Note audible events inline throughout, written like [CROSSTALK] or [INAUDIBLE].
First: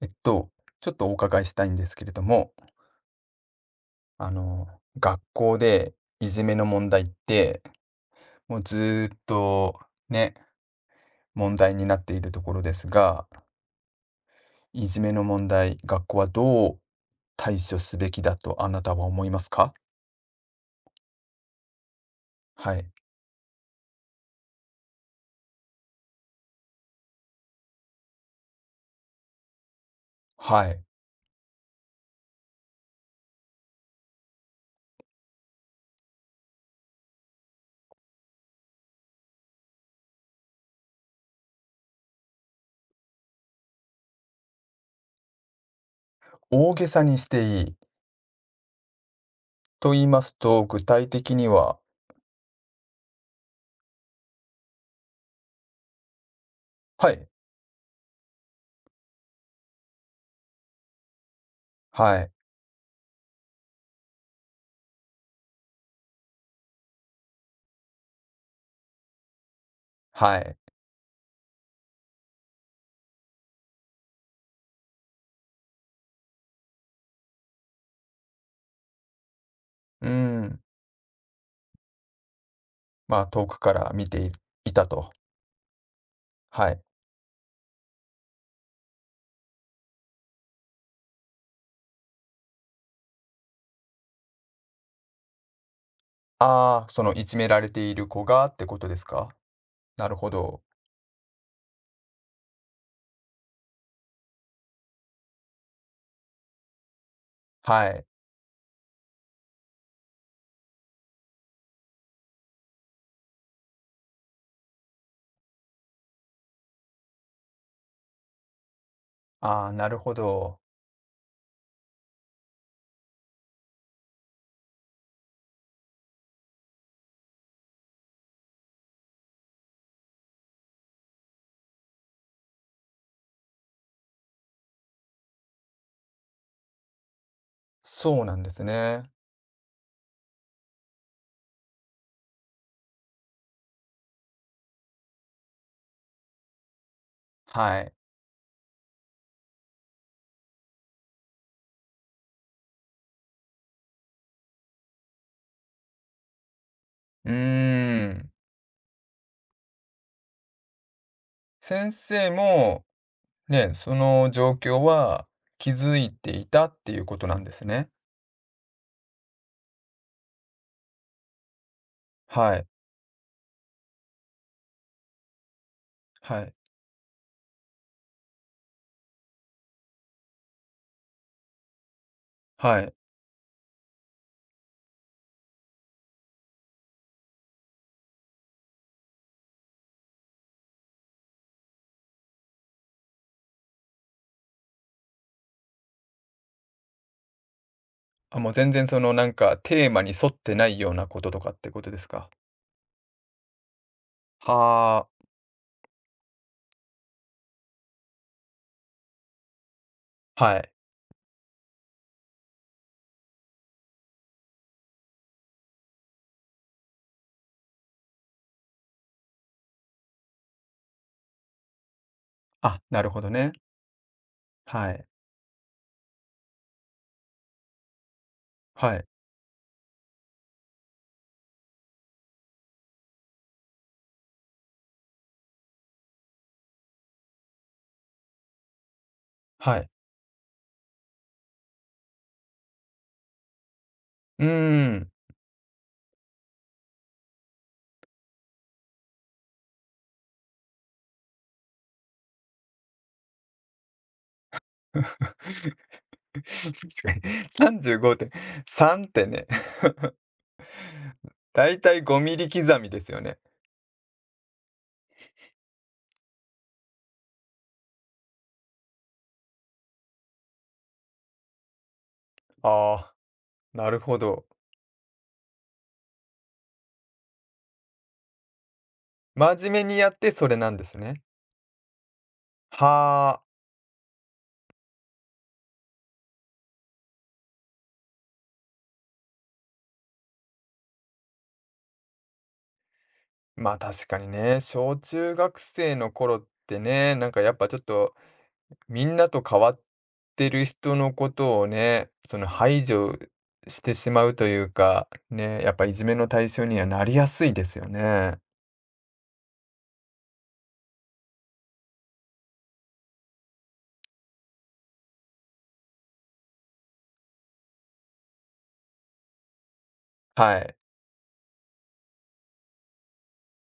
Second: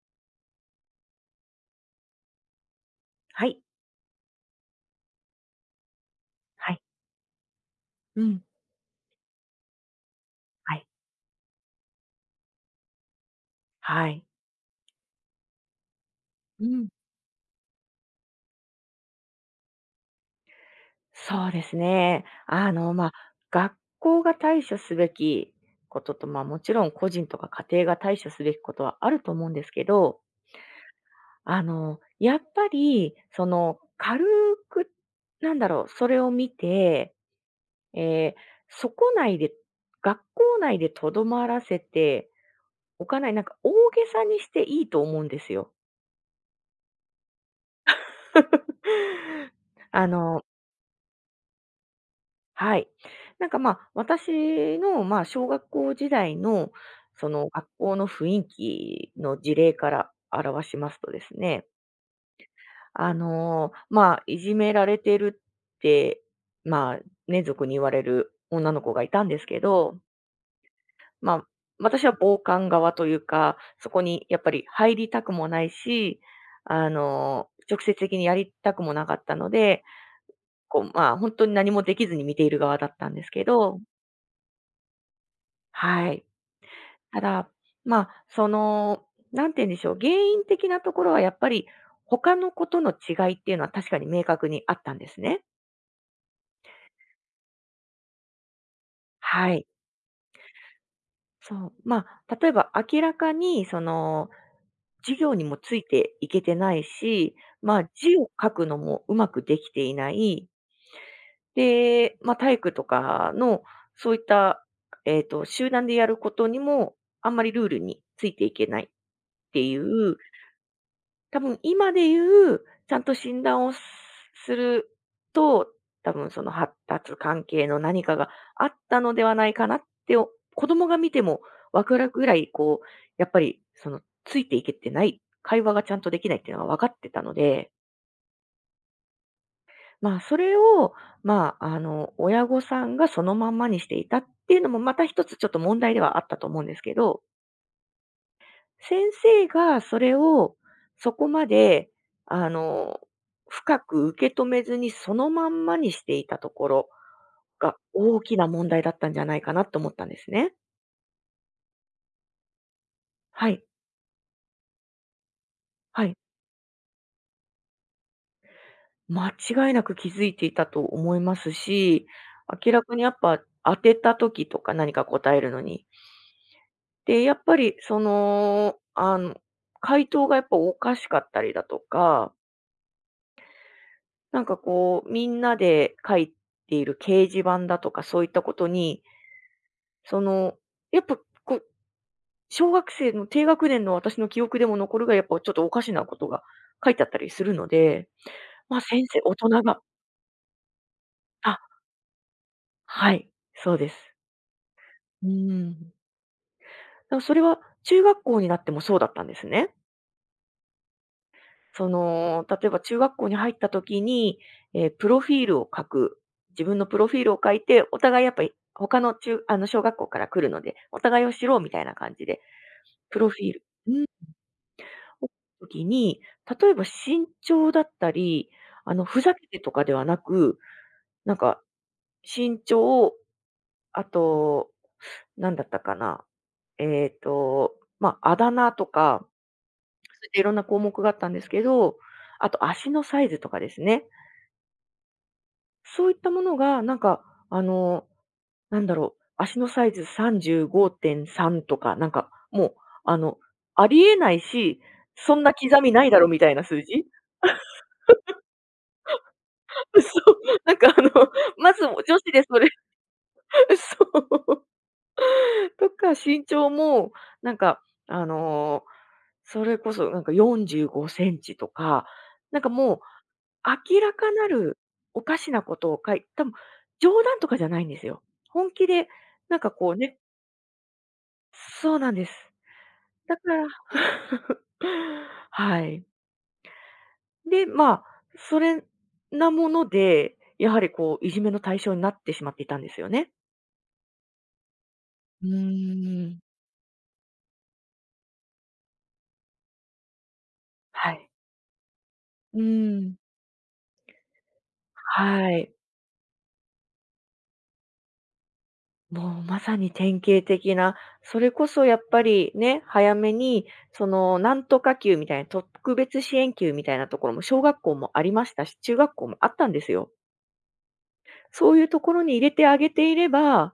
えっと、ちょっとお伺いしたいんですけれども、はい。あの、学校でいじめのはい。問題って、うん。もうずーっとね、はい。問題になっているところですが、はい。いじめの問題、学校はうどうん。対処すべきだとあなたは思いますか？そうですね。はい。学校が対処すべきことと、まあ、もちろん個人とか家庭が対処すべきことはあると思うんですけど、はい。やっぱり、軽く、なんだろう、それを見て、えーそこ内で、学校内でとどまらせておかない、なんか大げさにしていいと思うんですよ。大げさにしていい。[LAUGHS] と言いあますのと、具体的には、はい。なんかまあ、私のまあ、小学校時代の、はい、その学校の雰囲気の事例から表しますとですね、はい、いじめられてるって、まあ、ね、俗に言われる女の子がいたんですけど、はい。まあ、私は傍観側というか、そこにやっぱり入りたくもないし、直接的にやりたくもなかったので、うん。こう、まあ、本当に何もできずに見ている側だったんまであ、すけ遠くかどら見ていいたと。はい。はい。ただ、まあ、その、なんて言うんでしょう、原因的なところはやっぱり他のことの違いっていうのは確かに明確にあったんですね。ああ、そのいじめられている子がってことですか？はい。なるほど。そう。まあ、例えば明らかに、授業にもついていけてないし、まあ、はい。字を書くのもうまくできていない。で、まあ、体育とかの、そういった、集団でやることにも、あんまりルールについていけないってああ、いなるほう、ど。多分今で言う、ちゃんと診断をすると、多分その発達関係の何かがあったのではないかなって、お子供が見てもわくらぐらい、こう、やっぱりそのついていけてない、会話がちゃんとできないっていうのは分かってたので、そうなんですね。まあそれを、親御さんがそのまんまにしていたっていうのもまた一つちょっと問題ではあったと思うんですけど、はい。先生がそれをそこまで、あの、深く受け止めずにそのまんまにしていたところうーが大ん。きな問題だったんじゃないかなと思ったんですね。先生も、はい、ね、その状況は気づはいい。ていたっていうことなんですね。間違いなく気づいていたと思いますし、はい。明らかにやっぱ当てた時とか何か答えるのに。はい。で、やっぱり回答がやっぱおかしかったりだとかはい。なんかこう、みんなで書いている掲示板だとか、そういったことに、その、やっぱこう、小学生の低学年の私の記憶でも残るが、やっぱちょっとおかしなことが書いてあったりするので、あ、もう全ま、然そ先の生なん大人かがテーマに沿ってないようなこととかっあ、てことですか？はい、そうです。はあ、うん。だ、それは中学校になってもそうだったんですね。はい。その、例えば中学校に入った時に、プロフィールを書く。自分のプロフィールを書いて、お互いやっぱり他の中あの、小学校から来るので、お互いを知ろうみたいな感じで、あ、なるほプどロフィね。ールうん、をはい。書く時に、例えば身長だったり、はい。ふざけてとかではなく、なんか身長、あと、なんだったかな、えっと、まあ、あだ名とか、そはい。ういったいろんな項目があったんですけど、あと足のサイズとかですね。うーん。そういったものが、なんか、あの、なんだろう、足のサイズ35.3とか、なんか、もう、あの、ありえないし、そ [LAUGHS] んな刻みないだろ [LAUGHS] み確たいな数字？かに。35.3ってね [LAUGHS] そう、なんか、[LAUGHS] [LAUGHS] だまいずたい女5 [LAUGHS] 子ミでリそれ 刻みですよね。[LAUGHS] そう。とか、身長も、なんか、それこそなんか45cmとか、なんかあもうあ、なる明らほかど。なるおかしなことを書い多分冗談とかじゃないんですよ。本気で、なん真か面目こうにやっねてそれなんですね。そうなんです。だはかあ。ら [LAUGHS] はい。で、まあ、それなもので、やはりこう、いじめの対象になってしまっていたんですよね。まあ確かにね、小中う学生のー頃ん。ってね、なんかやっぱちょっとみんなと変わってる人はのこい。とをね、そのう排ー除ん。してしまうというか、はね、やい。っぱいじめの対象にはなりやすいですよね。もうまさに典型的な、それこそやっぱりね、早めに、なんとか級みたいな、特別支援級みたいなところも小学校もありましたし、中学校もあったんですよ。はい。そういうところに入れてあげていれば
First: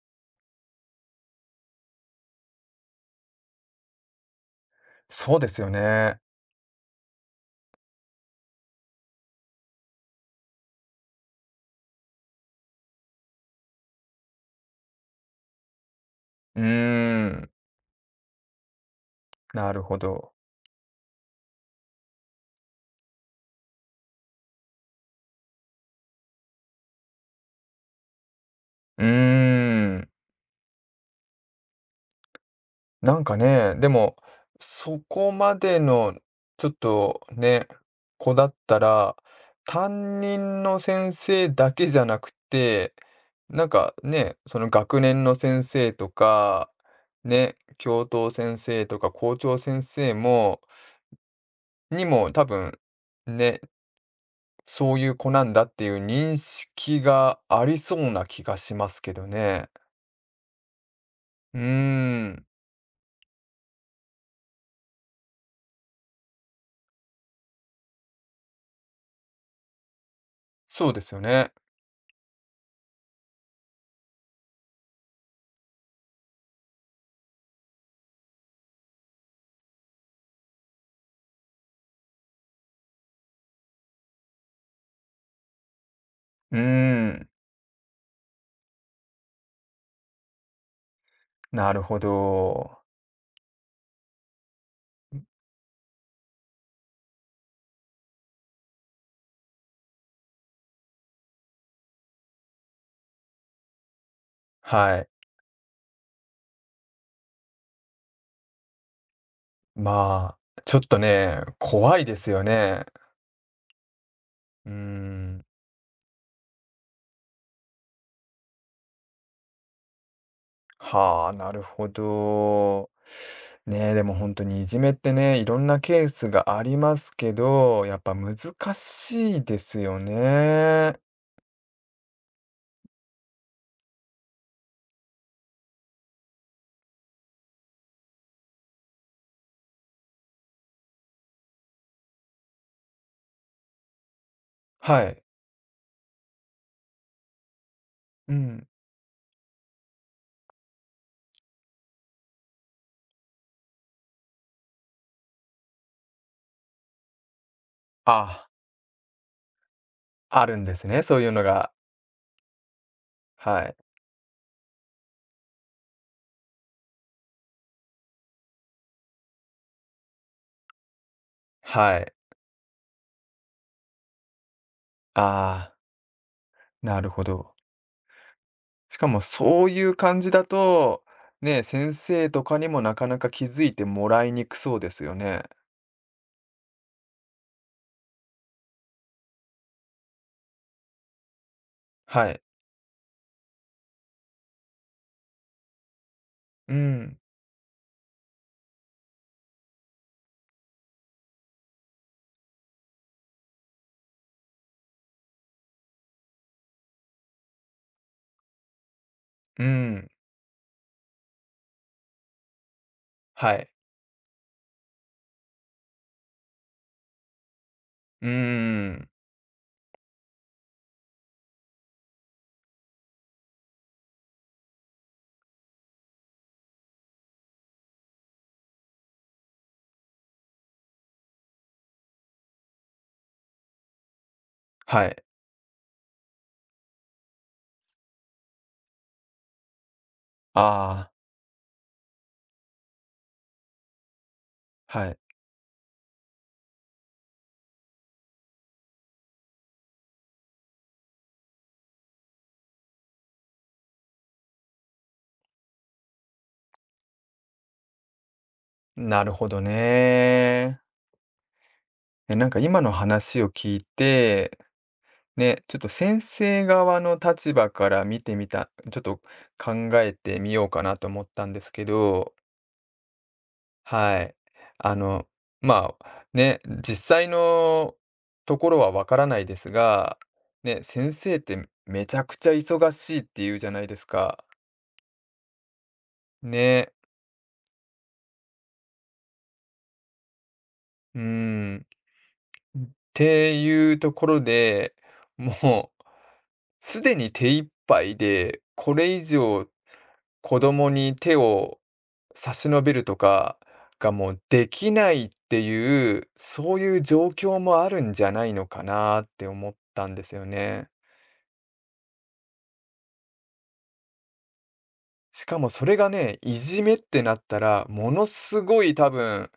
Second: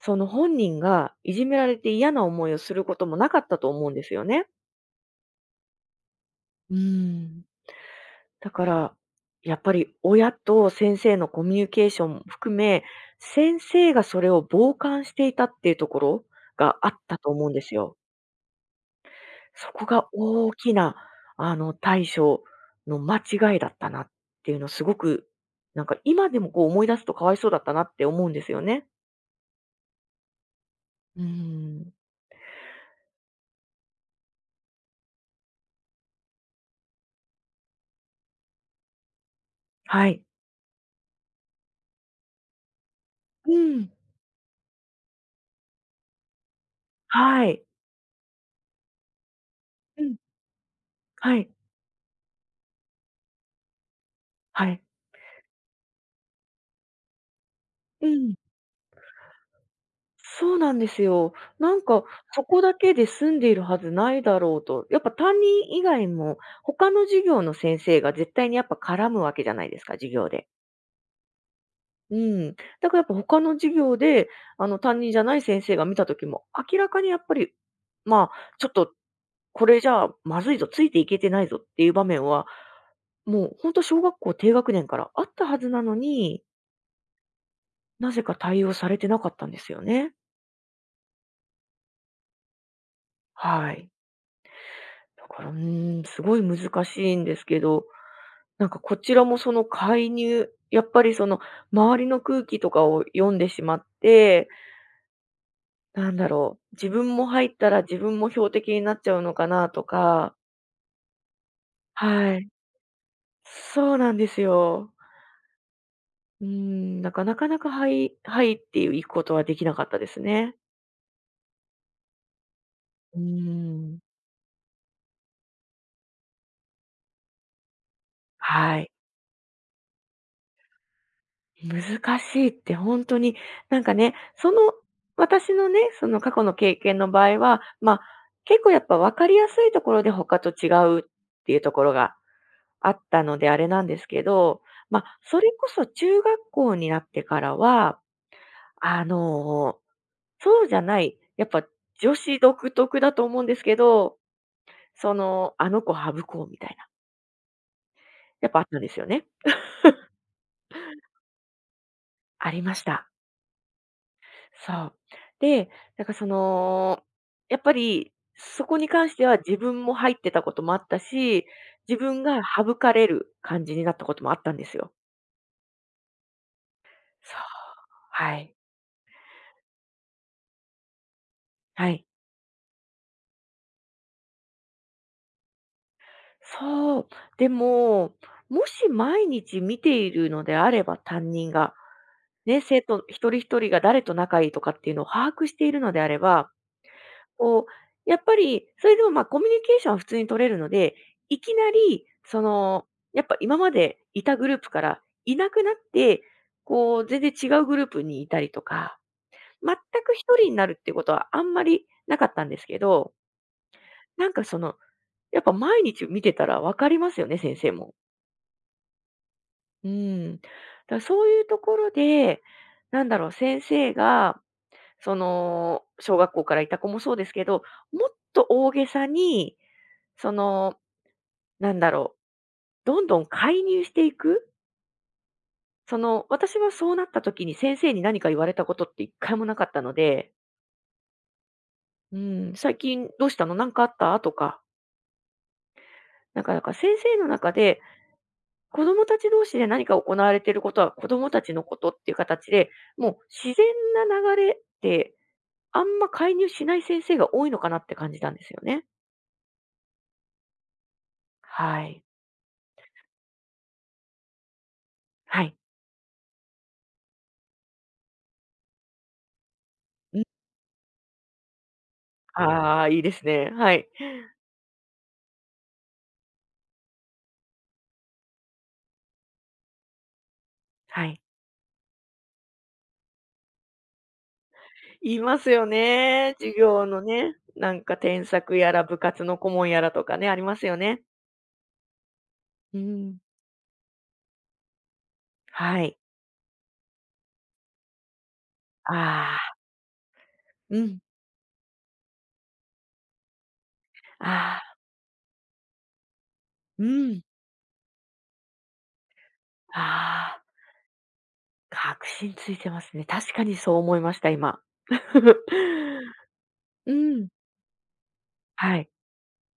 その本人がいじめられて嫌な思いをすることもなかったと思うんですよね。そうですよね。うん。だから、やっぱり親と先生のコミュニケーションも含め、先生がそれを傍観していたっていうところうーがあったと思うん、んですよ。なそるこほがど。大きな、対処の間違いだったなっていうのをすごく、なんか今でもこう思い出すとかわいそうだったなって思うんですよね。うーん、うん。なんかね、でも、そこまでのちょっとね、子だったら、は担い。任の先生だけじゃなくて、うなんん。かね、その学年の先生とか、はね、い。教頭先生とか校長先う生ん。もはい。にも多分、ね、はい。そういう子なんだっていう認識がありそううなん、気がしますけどね。そうなんですよ。うーなんか、ん、そこだけで済んでいるはずないだろうと。やっぱ担任以外も、他の授業の先生が絶対にやっぱ絡むわけじゃないですか、授業で。そうですよね。うん。だからやっぱ他の授業で、あの担任じゃない先生が見た時も、明らかにやっぱり、まあ、ちょっと、これじゃあまずいぞ、ついていけてないぞっていう場面は、もう本当小学校低学年からあったはずなのに、うーん。なぜか対応されてなかったんですよね。なるほど。はい。だから、うーん、すごい難しいんですけど、なんかこちらもその介入、やっぱりその周りの空気とかを読んでしまって、はい。なんだろう、自分も入ったら自分も標的になっちゃうのかなとか、まあ、ちょっとね、怖いですはよい。ね。そうなんですうーよ。ん。うーん、なんかなかなかはい、はいっていう行くことはできなかったですね。はあ、なるほど。うーねえ、ん。でも本当にいじめってね、いろんなケースがありますけど、やっぱ難はい。しいですよね。難しいって本当に、なんかね、私のね、その過去の経験の場合は、ま、あ結構やっぱ分かりやすいところで他と違うっていうところがあったのであれなんですけど、ま、はあい。それこそ中学校になってからは、うん。あの、そうじゃない、やっぱ女子独特だと思うんですけど、あの子省こうみたいな、あ、やっぱあったんですよね。あるんですね、そういうのが。ありました。はい。そう。で、なんかその、やっぱりそこに関しては自分も入ってたこともあったし、は自い。分が省かれる感じになったこともあったんですよ。ああ、なるほそう。ど。はい。しかもそういう感じだと、ね、は先い。生とかにもなかなか気づいてもらいにくそうですよね。そう。でも、もし毎日見ているのであれば、担任が、はい。ね、生徒一人一人が誰と仲いいとかっていうのを把握しているのであれば、うん。こう、やっぱり、それでも、ま、コミュニケーションは普通に取れるので、いきなり、やっぱ今までいたグループからいなくなって、こう、全然違うグループにいたりとか、う全ん。く一人になるっていうことはあんまりなかったんですけど、はい。なんかその、やっぱ毎日見てたら分かりますよね、先生も。うーん。うん。だ、そういうところで、なんだろう、先生が、その、小学校からいた子もそうですけど、もっと大げさに、そのなんだろう、どんどん介入していく、はい。その、私はそうなった時に先生に何か言われたことって一回もなかったので、ああ、うん、「最近どうしたの？なかあった？」とか、はい。なんか先生の中で、子供たち同士で何か行われていることは子供たちのことっていう形で、もう自然な流れで、あんま介入しない先生が多いのかなって感じたんですよね。なるほどね。はい。え、なんか今の話を聞いて、はい。ね、ちょっと先生側の立場から見てみたちょっと考えうん。てみようかなと思ったんですけど。ああ、いいですね。はい。はい。あの、まあ、ね、実際のところはわからないですが、ね、は先い。生ってめちゃくちゃ忙しいって言うじゃないですか。言いますよね。授業ね、のね、なんか添削やら部活の顧問やらとかね、ありますよね。うーん。うっん。ていうところで、はもい。うすでに手一杯で、これ以ああ、上子う供ん。に手を差し伸べるとかがもうあ、あ、できないっていう、そうういうん。状況もあるんじゃないのかなって思っあ、たんですあよあ、ね。確信ついてますね。確かにそう思いました、今。[LAUGHS] しかもそれがね、いじめうってん。なったら、ものすはごい。い多分、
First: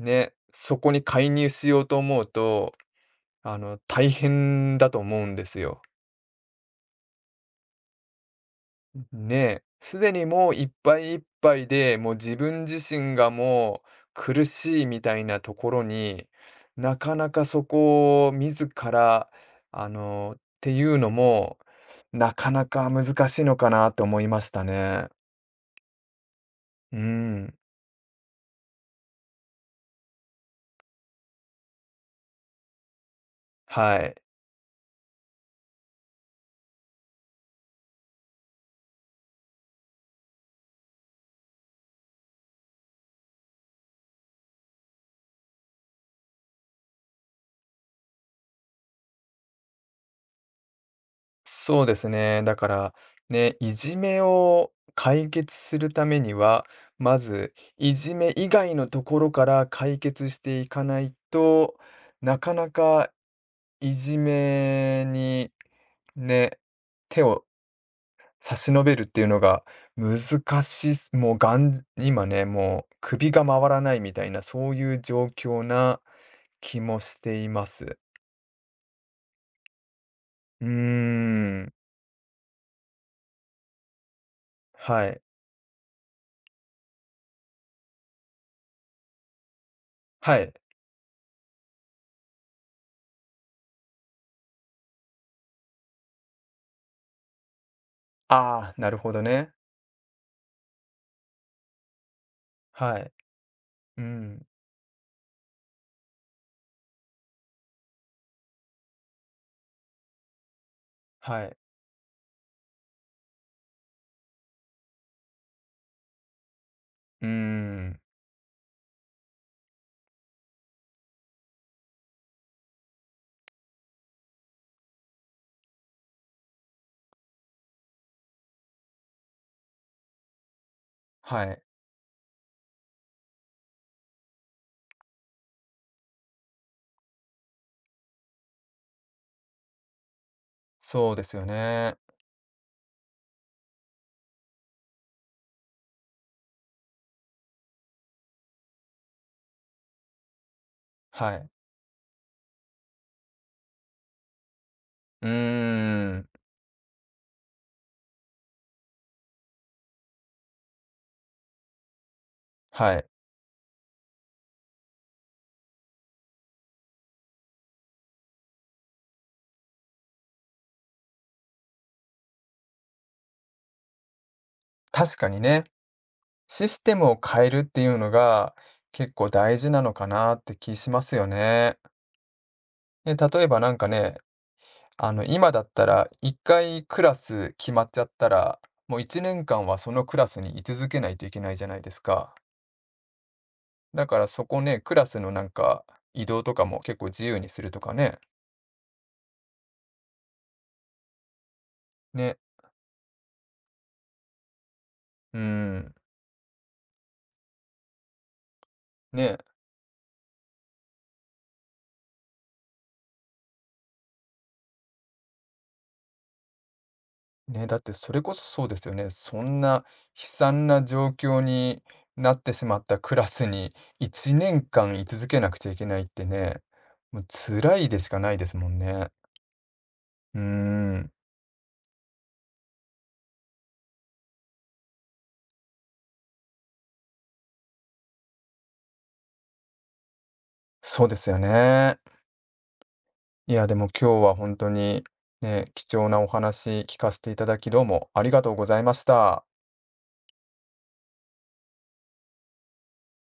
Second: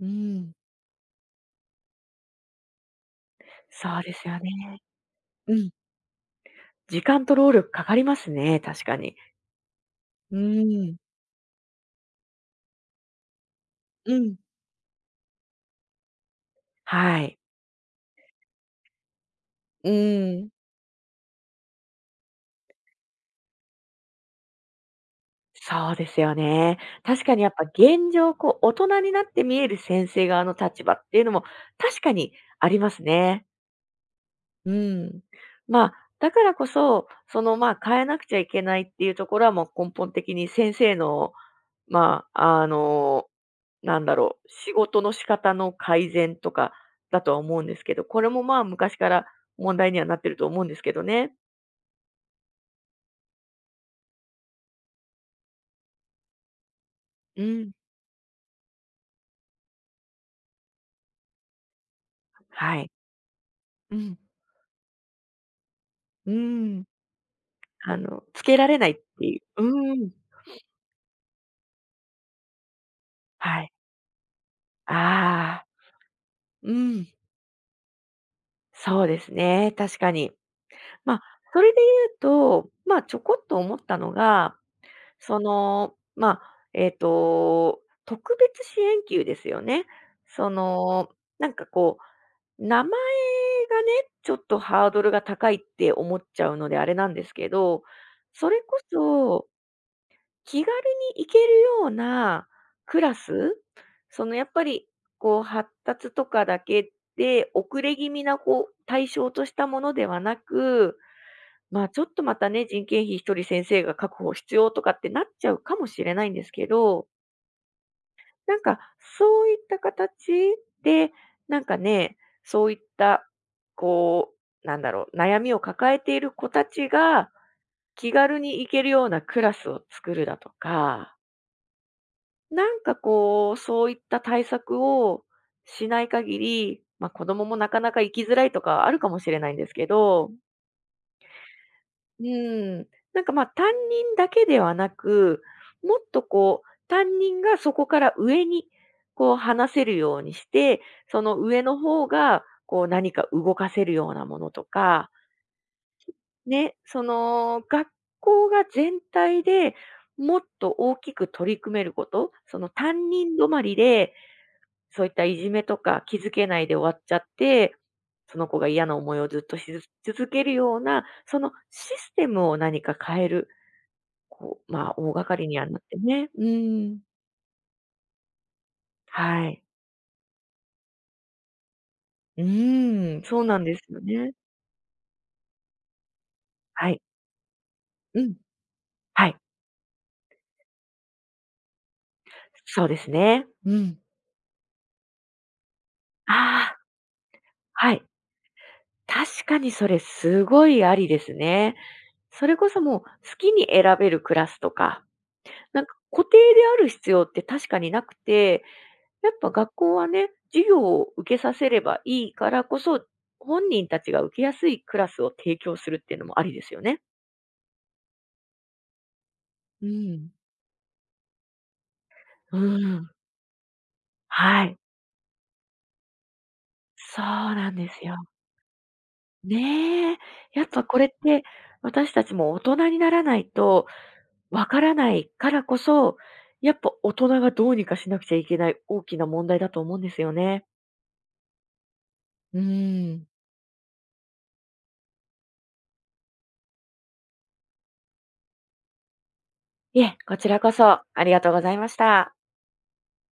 うん。そこに介入しようと思うと、そう大ですよ変ね。だと思うんでうすん。よ。時間と労力かかりますね、確かに。ね、すでにうもういっん、ぱいいっぱいで、もう自分自身がもううん。苦しいみたいなところに、なかはない。かそこを自ら、うっん。ていうのも、なかなか難しいのかなと思いましたね。そうですよね。う確かにやっん、ぱ現状、こう、大人になって見える先生側の立場っていうのも確かにありますね。はい。うん。まあ、だからこそ、その、まあ、変えなくちゃいけないっていうところはもう根本的に先生の、まあ、なんだろう、仕事の仕方の改善とかだとは思うんですけど、これもまあ昔から問題にはなってると思うんですけどね。そうですね。だから、ね、いじめを解決するためには、まうず、ん。いじめ以外のところから解決していかないと、なかなはい。かいうじん。めにうね、ん。手をあの、つ差けらしれ伸ないっべるっていてういのう。がうん。難しいす。もう今ね、もう首がは回い。らないみたいな、そういうあ状況あ。なう気もん。しています。そうですね、確かに。うーまあ、そん。れで言うと、まあ、ちょこっと思ったのが、はい。その、まあ、特別支援級ですよね。はそい。の、なんかこう、名前がね、ちょっとハードルが高いって思っちゃうのであれなんですけど、それああ、こなるほどそね。気軽に行けるようなはクい。ラス、うそのん。やっぱりこう発達とかだけで、遅れ気味なこう対象としたものではなく、はい。まあちょっとまたね、人件費一人先生が確保必要とかってなっちゃうかもしれないんですけど、うーん。なんかそういった形で、なんかね、そういったこう、なんだろう、悩みを抱えている子たちが気軽に行けるようなクラスを作るだとか、はい。なんかこう、そういった対策をしない限り、ま、子供もなかなか生きづらいとかあるかもしれないんですけど、そうですよね。うん、なんか、ま、あ担任だけではなく、もっとこう、担任がそこから上にこう話せるようにして、そはのい。上の方がこう何か動かせるようなものとか、うーん。ね、その学校が全体でもっと大きく取り組めること、そのはい。担任止まりでそういったいじめとか気づけないで終わっちゃって、その子が嫌な思いをずっとしず続けるような、そのシステムを何か変える、こう、まあ、大確掛かかにりにね、はなってね。うシステん。ムを変えるっていうのが、結構は大い。事なのかなって気しますよね。うね、ん、そ例うえなばんなでんすかよね、ね。今だったら1回はい。クラス決まっちゃっうたん。ら、もう1はい。年間はそのクラスに居続けないといけないじゃないですか。そうですね。うん。だからそこね、クラスのなんか、移あ動とかあ、も結構自由にするとはかい。ね。確かにそれすごいありですね。ね。それこそもう好きに選べるクラスとか、うなんん。か固定である必要って確かになくて、やっね。ぱ学校はね、授業を受けさせればいいからこそ、本人たちが受けやすいクラスを提供するっていうのもありですよね。ね、だってそれこそそうですよね。そんなう悲ん。惨な状況になってうしまったーん、クラスに1年はい。間居続けなくちゃいけないってね、もそううな辛んいでですしよ。かないですもんね。ねえ。うーやっぱこれっん、て、私たちも大人にならないとわからないからこそ、やっぱ大人がどうにかしなくちゃいけない大きな問題だと思うんですよね。そうですよね。うーん。いや、でも今日は本当にね、貴重なお話聞かせていただき、どうもありがとうございました。いえ、こちらこそありがとうございました。